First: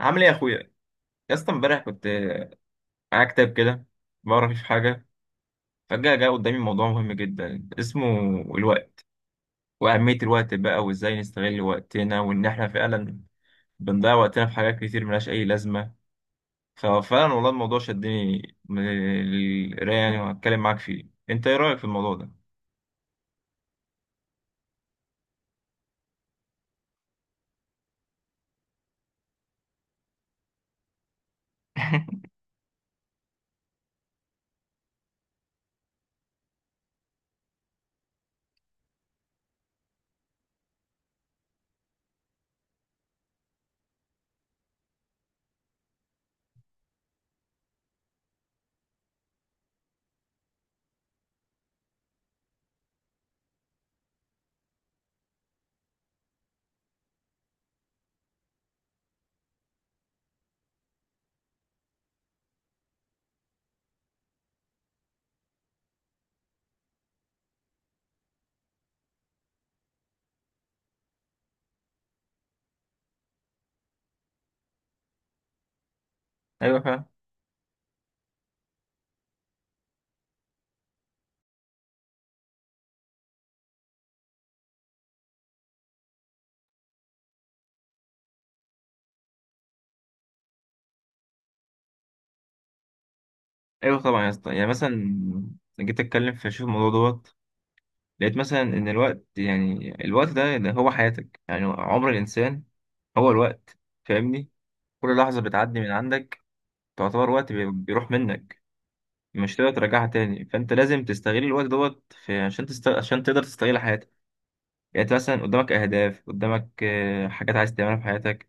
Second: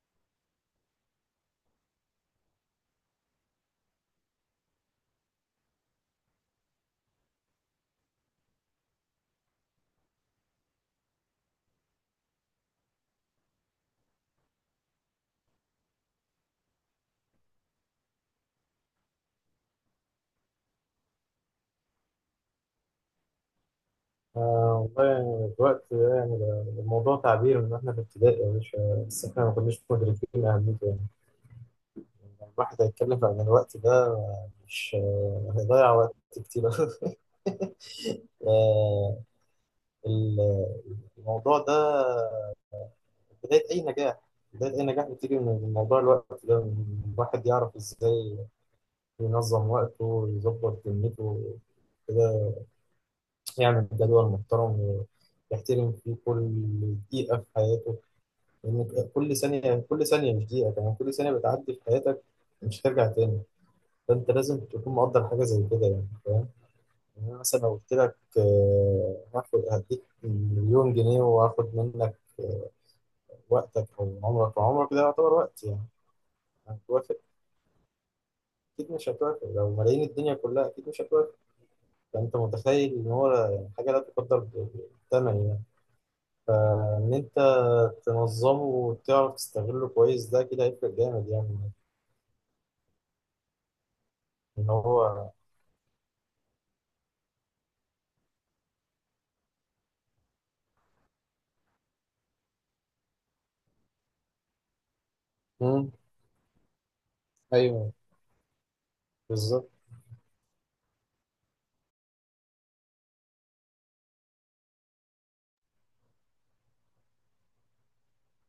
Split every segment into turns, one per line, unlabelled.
عامل ايه يا اخويا؟ يا اسطى، امبارح كنت معايا كتاب كده بقرا فيه في حاجه، فجاه جه قدامي موضوع مهم جدا اسمه الوقت، واهميه الوقت، بقى وازاي نستغل وقتنا وان احنا فعلا بنضيع وقتنا في حاجات كتير ملهاش اي لازمه. ففعلا والله الموضوع شدني من القرايه، يعني وهتكلم معاك فيه. انت ايه رايك في الموضوع ده؟
آه والله. الوقت ده يعني ده الموضوع تعبير من واحنا في ابتدائي يا باشا، بس احنا ما كناش مدركين اهميته يعني. لما الواحد هيتكلم عن الوقت ده، مش هيضيع وقت كتير. آه ال- الموضوع ده بداية أي نجاح بداية أي نجاح بتيجي من موضوع الوقت ده، إن الواحد يعرف إزاي ينظم وقته، يظبط دنيته كده، يعمل جدول محترم يحترم فيه كل دقيقة في حياته. لأن كل ثانية، كل ثانية، مش دقيقة كمان، كل ثانية بتعدي في حياتك مش هترجع تاني. فأنت لازم تكون مقدر حاجة زي كده، يعني فاهم. يعني أنا مثلا لو قلت لك هاخد هديك مليون جنيه وهاخد منك وقتك أو عمرك، وعمرك ده يعتبر وقت يعني.
ايوه، فعلا.
هتوافق؟ أكيد مش هتوافق. لو ملايين الدنيا كلها أكيد مش هتوافق. فأنت متخيل إن هو يعني حاجة لا تقدر بالثمن يعني. فإن أنت تنظمه وتعرف تستغله كويس، ده كده هيفرق جامد يعني.
ايوه طبعا يا اسطى، يعني
إن
مثلا
هو.
جيت اتكلم في شوف الموضوع دوت، لقيت مثلا ان الوقت، يعني الوقت ده اللي هو حياتك، يعني عمر الانسان هو الوقت. فاهمني؟ كل لحظه بتعدي من عندك تعتبر وقت
ايوه
بيروح منك، مش
بالظبط.
تقدر ترجعها تاني. فانت لازم تستغل الوقت دوت في عشان تقدر تستغل حياتك. يعني انت مثلا قدامك اهداف، قدامك حاجات عايز تعملها في حياتك.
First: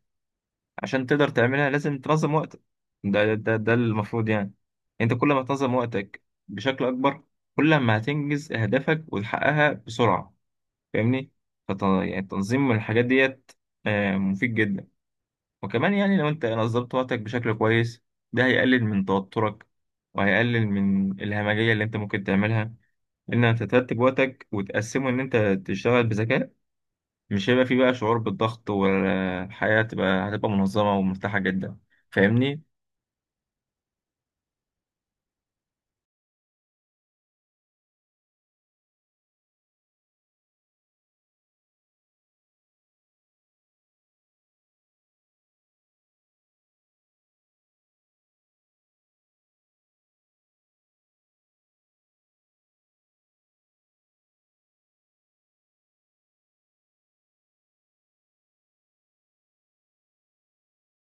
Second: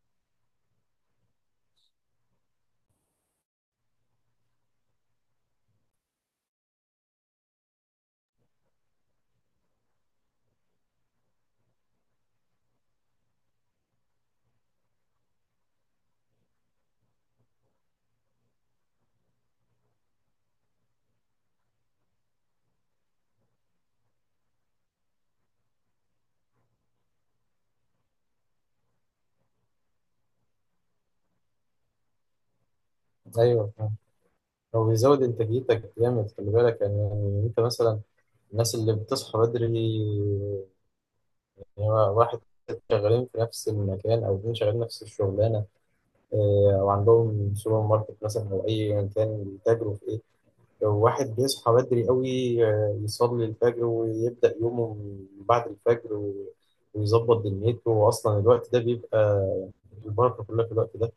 عشان تقدر تعملها لازم تنظم وقتك. ده المفروض، يعني انت كل ما تنظم وقتك بشكل اكبر، كل ما هتنجز اهدافك وتحققها بسرعه. فاهمني؟ يعني تنظيم الحاجات ديت، مفيد جدا. وكمان يعني لو انت نظمت وقتك بشكل كويس، ده هيقلل من توترك وهيقلل من الهمجية اللي انت ممكن تعملها، ان انت ترتب وقتك وتقسمه ان انت تشتغل بذكاء. مش هيبقى فيه بقى شعور بالضغط، والحياة هتبقى منظمة ومرتاحة جدا. فاهمني؟
ايوه فاهم. هو بيزود انتاجيتك جامد، خلي بالك يعني. يعني انت مثلا الناس اللي بتصحى بدري يعني، واحد شغالين في نفس المكان او اتنين شغالين نفس الشغلانه، او عندهم سوبر ماركت مثلا او اي كان بيتاجروا في ايه. لو واحد بيصحى بدري قوي، يصلي الفجر ويبدا يومه من بعد الفجر و- ويظبط دنيته، واصلا الوقت ده بيبقى يعني البركه كلها في الوقت ده.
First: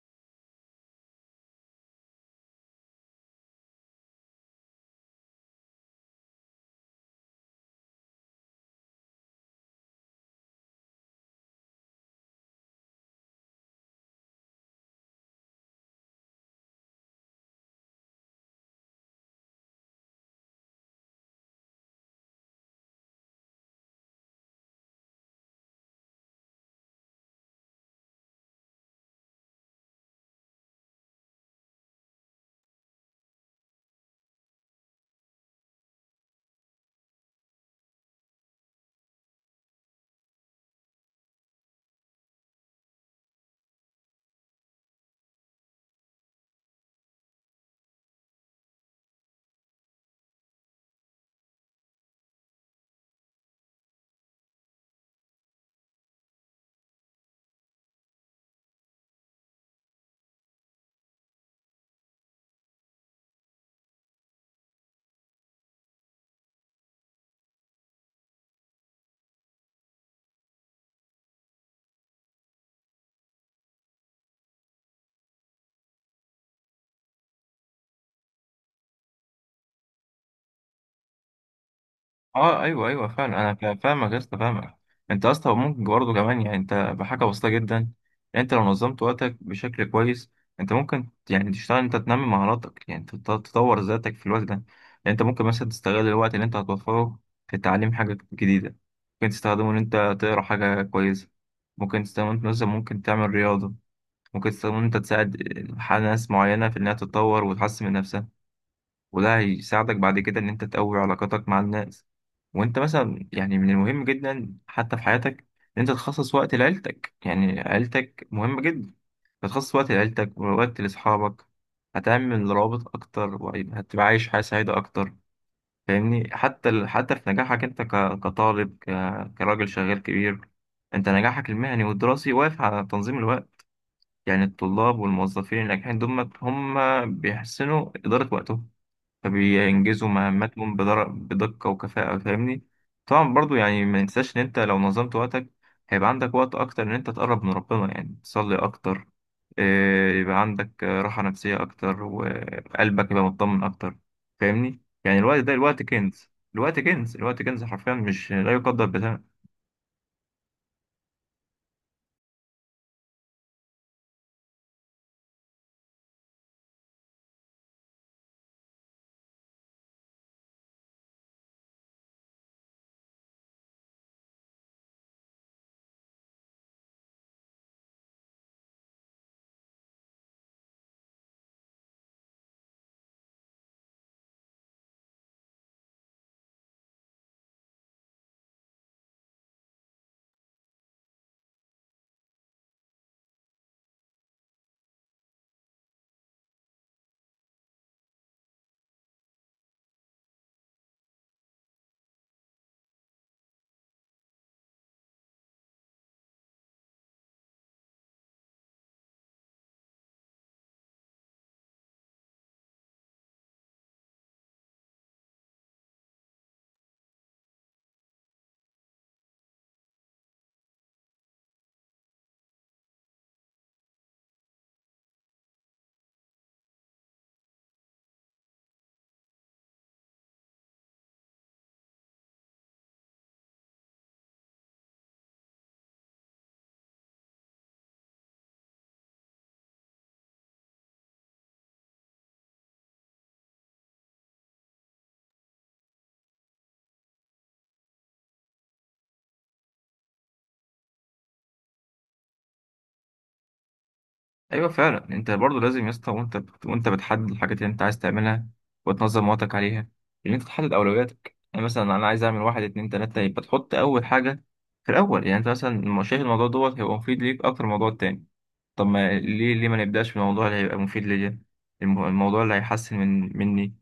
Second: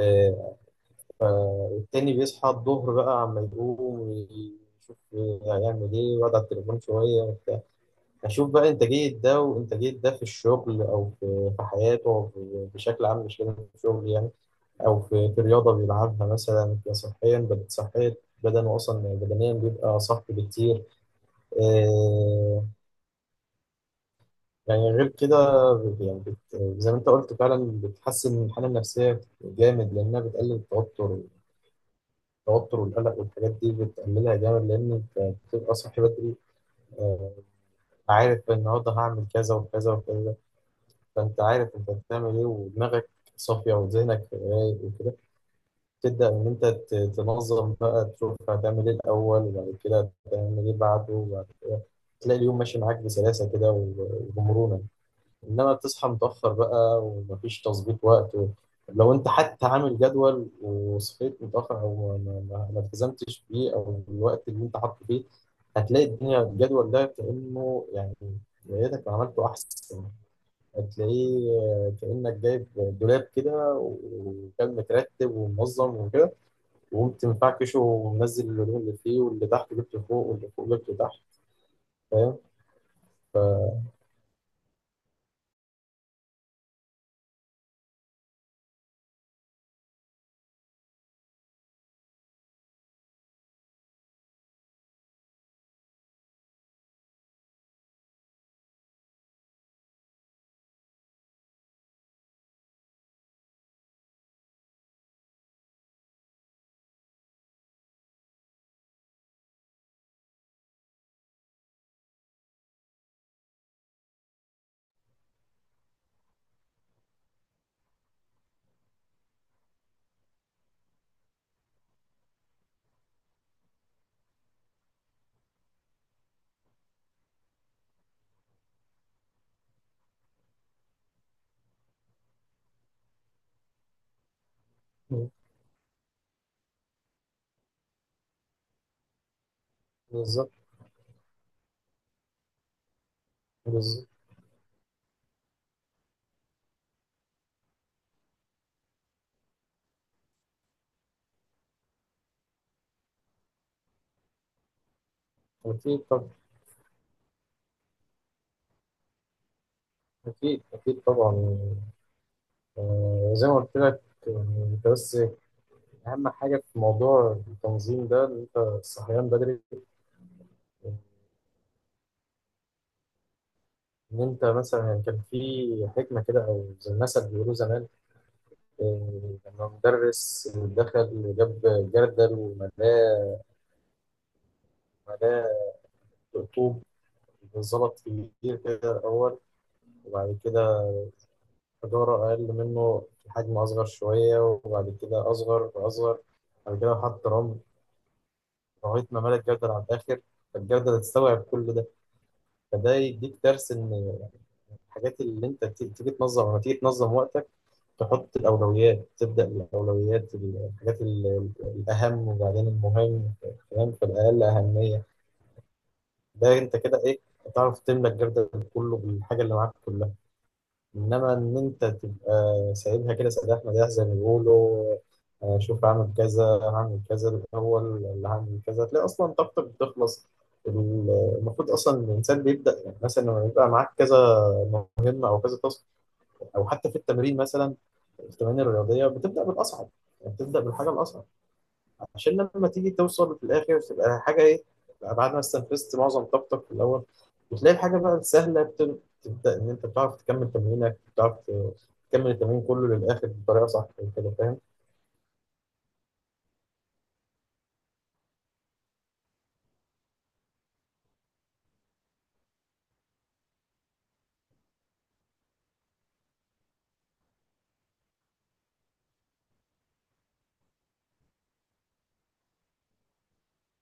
آه، التاني بيصحى الظهر بقى، عما يقوم يشوف هيعمل ايه ويقعد على التليفون شوية وبتاع. أشوف بقى إنتاجية ده وإنتاجية ده في الشغل، أو في حياته، أو في- بشكل عام، مش لازم في الشغل يعني. أو في رياضة بيلعبها مثلا، صحيا بدأت صحيا، بدنه أصلا بدنيا بيبقى صح بكتير. آه، يعني غير كده، يعني زي ما أنت قلت فعلا، بتحسن الحالة النفسية جامد لأنها بتقلل التوتر. التوتر والقلق والحاجات دي بتقللها جامد، لان انت بتبقى صاحي بدري. آه، عارف النهارده هعمل كذا وكذا وكذا، فانت عارف انت بتعمل ايه ودماغك صافيه وذهنك رايق وكده. تبدا ان انت تنظم بقى، تشوف هتعمل ايه الاول وبعد كده هتعمل ايه بعده وبعد كده، تلاقي اليوم ماشي معاك بسلاسه كده و- وبمرونه. انما بتصحى متاخر بقى ومفيش تظبيط وقت، و... لو انت حتى عامل جدول وصحيت متاخر او ما التزمتش بيه او الوقت اللي انت حاطه فيه، هتلاقي الدنيا الجدول ده كانه يعني يا ريتك ما عملته احسن. هتلاقيه كانك جايب دولاب كده وكان مترتب ومنظم وكده، وقمت مفعكشه ومنزل الهدوم اللي فيه، واللي تحت جبته فوق واللي فوق جبته تحت. فاهم.
اه ايوه ايوه، فعلا انا فاهمك يا اسطى، فاهمك. انت يا اسطى ممكن برضه كمان، يعني انت بحاجه بسيطه جدا. يعني انت لو نظمت وقتك بشكل كويس، انت ممكن يعني تشتغل، انت تنمي مهاراتك، يعني تطور ذاتك في الوقت ده. يعني انت ممكن مثلا تستغل الوقت اللي انت هتوفره في تعليم حاجه جديده، ممكن تستخدمه ان انت تقرا حاجه كويسه، ممكن تستخدمه انت مثلا ممكن تعمل رياضه، ممكن تستخدمه ان انت تساعد ناس معينه في انها تتطور وتحسن من نفسها. وده هيساعدك بعد كده إن أنت تقوي علاقاتك مع الناس. وأنت مثلا، يعني من المهم جدا حتى في حياتك إن أنت تخصص وقت لعيلتك، يعني عيلتك مهمة جدا. تخصص وقت لعيلتك، ووقت لأصحابك، هتعمل روابط أكتر، وهتبقى عايش حياة سعيدة أكتر. فاهمني؟ حتى في نجاحك أنت كطالب، كراجل شغال كبير، أنت نجاحك المهني والدراسي واقف على تنظيم الوقت. يعني الطلاب والموظفين الناجحين دول هم بيحسنوا إدارة وقتهم، فبينجزوا
بالظبط.
مهمتهم بدقة وكفاءة. فاهمني؟ طبعا برضو، يعني ما
بالظبط.
ننساش ان انت لو نظمت وقتك، هيبقى عندك وقت اكتر ان انت تقرب من ربنا، يعني تصلي اكتر، يبقى عندك راحة نفسية اكتر، وقلبك يبقى مطمن اكتر. فاهمني؟ يعني الوقت ده الوقت
أكيد
كنز.
طبعا.
الوقت كنز، الوقت كنز حرفيا، مش لا يقدر بثمن.
أكيد أكيد طبعا. زي ما قلت لك يعني. انت بس اهم حاجه في موضوع التنظيم ده ان انت الصحيان بدري. ان انت مثلا يعني كان في حكمه كده او زي المثل بيقولوه زمان، لما مدرس دخل جاب جردل وملاه. ملاه رطوب، ظبط كبير كده الاول، وبعد كده حجاره اقل منه في حجم اصغر شويه، وبعد كده اصغر واصغر، بعد كده حط رمل لغايه ما ملى الجردل على الاخر. فالجردل تستوعب كل ده. فده يديك درس ان الحاجات اللي انت تيجي تنظم، لما تيجي تنظم وقتك، تحط الاولويات، تبدا الاولويات الحاجات الاهم وبعدين المهم، فاهم؟ فالاقل اهميه. ده انت كده ايه، هتعرف تملى الجردل كله بالحاجه اللي معاك كلها. انما ان انت تبقى سايبها كده سداح مداح زي ما بيقولوا، شوف هعمل كذا هعمل كذا الاول اللي هعمل كذا، تلاقي اصلا طاقتك بتخلص. ال- المفروض اصلا الانسان بيبدا يعني، مثلا لما يبقى معاك كذا مهمه او كذا تاسك، او حتى في التمرين مثلا، التمارين الرياضيه بتبدا بالاصعب. يعني بتبدا بالحاجه الاصعب، عشان لما تيجي توصل في الاخر تبقى حاجه ايه، تبقى بعد ما استنفذت معظم طاقتك في الاول. وتلاقي الحاجه بقى السهله تبدا ان انت بتعرف تكمل تمرينك، بتعرف تكمل التمرين كله للاخر بطريقه صح كده، فاهم.
ايوه فعلا. انت برضو لازم يا اسطى، وانت بتحدد الحاجات اللي انت عايز تعملها وتنظم وقتك عليها، ان انت تحدد اولوياتك. يعني مثلا انا عايز اعمل واحد اتنين تلاته، يبقى تحط اول حاجه في الاول. يعني انت مثلا شايف الموضوع دوت هيبقى مفيد ليك اكتر من الموضوع التاني، طب ما ليه ما نبداش بالموضوع اللي هيبقى مفيد ليا؟ الموضوع اللي هيحسن من مني.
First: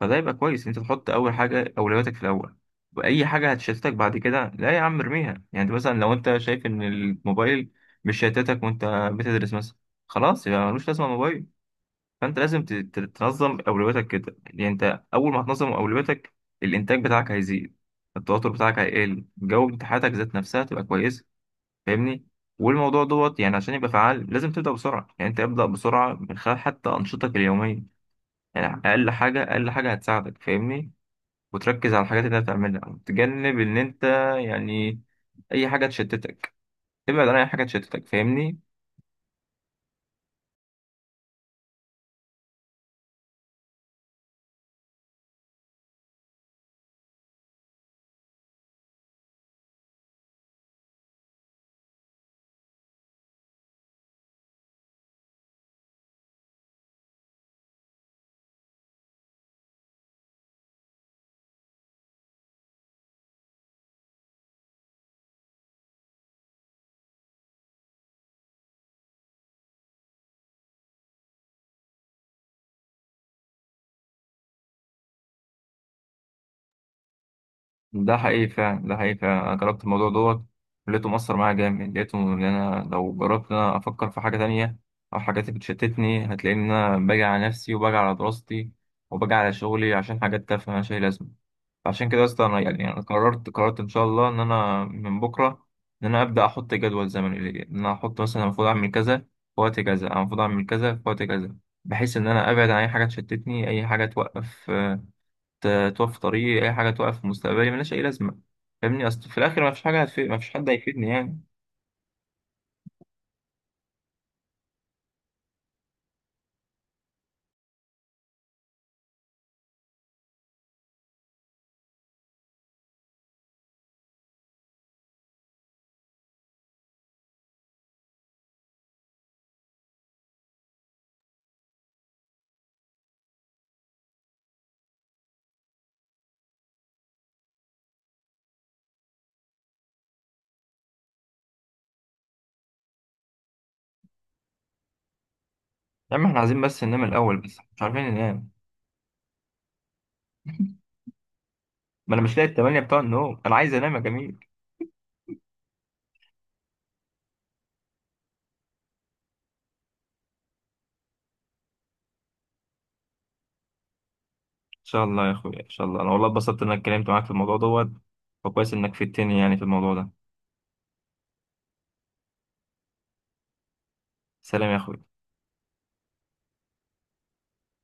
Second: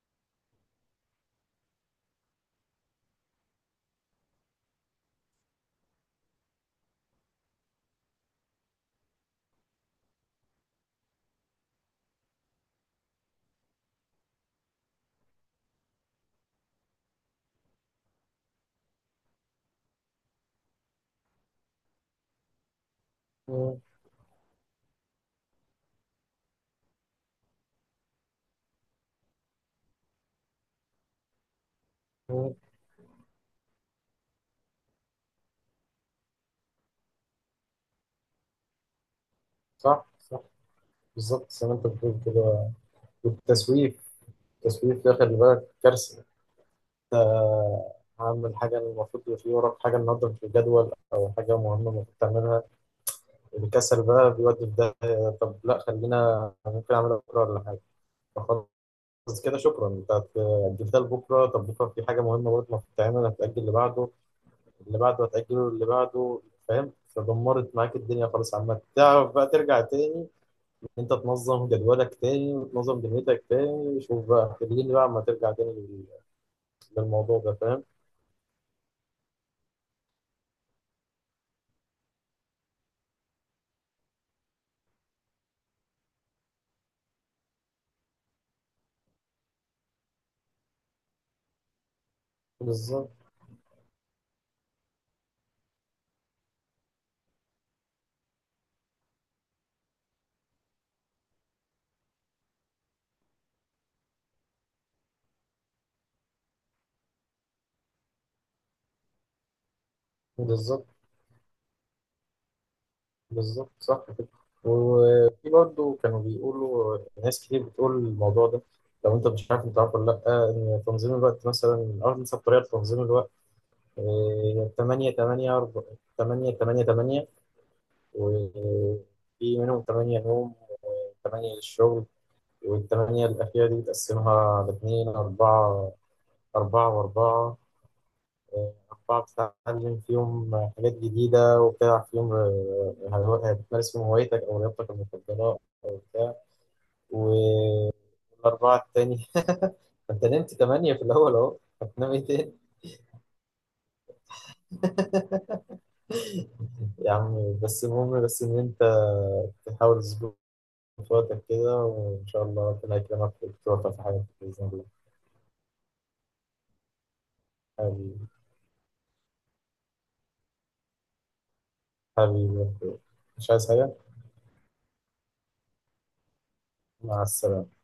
فده يبقى كويس انت تحط اول حاجه اولوياتك في الاول، واي حاجه هتشتتك بعد كده لا يا عم ارميها. يعني مثلا لو انت شايف ان الموبايل مش شتتك وانت بتدرس مثلا، خلاص يبقى ملوش لازمه الموبايل. فانت لازم تنظم اولوياتك كده. يعني انت اول ما تنظم اولوياتك الانتاج بتاعك هيزيد، التوتر بتاعك هيقل، جو امتحاناتك ذات نفسها تبقى كويسه. فاهمني؟ والموضوع دوت، يعني عشان
مم.
يبقى فعال لازم تبدا بسرعه، يعني انت ابدا بسرعه من خلال حتى انشطتك اليوميه. يعني اقل حاجه، اقل حاجه هتساعدك. فاهمني؟ وتركز على الحاجات اللي انت
مم.
بتعملها، وتجنب ان انت، يعني اي حاجه تشتتك، ابعد عن اي حاجه تشتتك. فاهمني؟
صح صح. بالظبط زي ما انت بتقول كده. والتسويف، التسويف ده خلي بالك كارثه. عامل حاجه المفروض يبقى في وراك حاجه النهارده في الجدول، او حاجه مهمه المفروض تعملها، الكسل بقى بيودي في ده. طب لا، خلينا ممكن اعملها بكره ولا حاجه. بس كده شكرا، انت أجلتها لبكره. طب بكره في حاجه مهمه برضه المفروض تعملها، هتأجل اللي بعده، اللي بعده هتأجله اللي بعده، فاهم؟ فدمرت معاك الدنيا خالص. عامة تعرف بقى ترجع تاني، انت تنظم جدولك تاني وتنظم دنيتك تاني. شوف بقى خليني بقى اما ترجع تاني للموضوع ده، فاهم؟
ده حقيقي فعلا، ده حقيقي فعلا، انا جربت الموضوع دوت، لقيته مؤثر معايا جامد، لقيته ان انا لو جربت ان انا افكر في حاجه تانية او حاجات بتشتتني، هتلاقي ان انا باجي على نفسي، وباجي على دراستي، وباجي على شغلي، عشان حاجات تافهه مالهاش اي لازمه. عشان كده يا اسطى انا، يعني انا
بالظبط.
قررت ان شاء الله ان انا من بكره ان انا ابدا احط جدول زمني ليا، ان انا احط مثلا المفروض اعمل كذا في وقت كذا، أنا المفروض اعمل كذا في وقت كذا، بحيث ان انا ابعد عن اي حاجه تشتتني، اي حاجه توقف طريقي، اي حاجه توقف مستقبلي ملهاش اي لازمه. فاهمني؟ اصل في الاخر ما فيش حاجه هتفيد، ما فيش حد
بالظبط.
هيفيدني يعني.
بالظبط صح كده. وفي برضه كانوا بيقولوا، ناس كتير بتقول الموضوع ده. لو انت مش عارف، انت عارف ولا لا، ان تنظيم الوقت مثلا اول بطريقه لتنظيم الوقت، تمانية تمانية أربعة. تمانية تمانية تمانية. وفي منهم تمانية نوم، وتمانية للشغل، والتمانية الأخيرة دي بتقسمها لاتنين أربعة. أربعة وأربعة، أربعة بتتعلم فيهم حاجات جديدة، وبتلعب فيهم بتمارس فيهم هوايتك أو رياضتك المفضلة أو
يا عم
بتاع.
احنا عايزين بس ننام الاول، بس مش
و-
عارفين ننام.
والأربعة التانية أنت نمت تمانية في الأول أهو، هتنام
ما انا
إيه
مش لاقي
تاني؟
التمانية بتوع النوم، انا عايز انام يا جميل.
يا عم بس المهم بس إن أنت تحاول تظبط وقتك كده، وإن شاء الله ربنا يكرمك وتوفق في حياتك بإذن الله.
شاء الله يا اخويا، ان شاء الله. انا والله اتبسطت انك اتكلمت معاك في الموضوع دوت،
حبيبي.
وكويس انك فدتني يعني في الموضوع ده.
حبيبي. مش عايز حاجة.
سلام يا اخويا.
مع السلامة.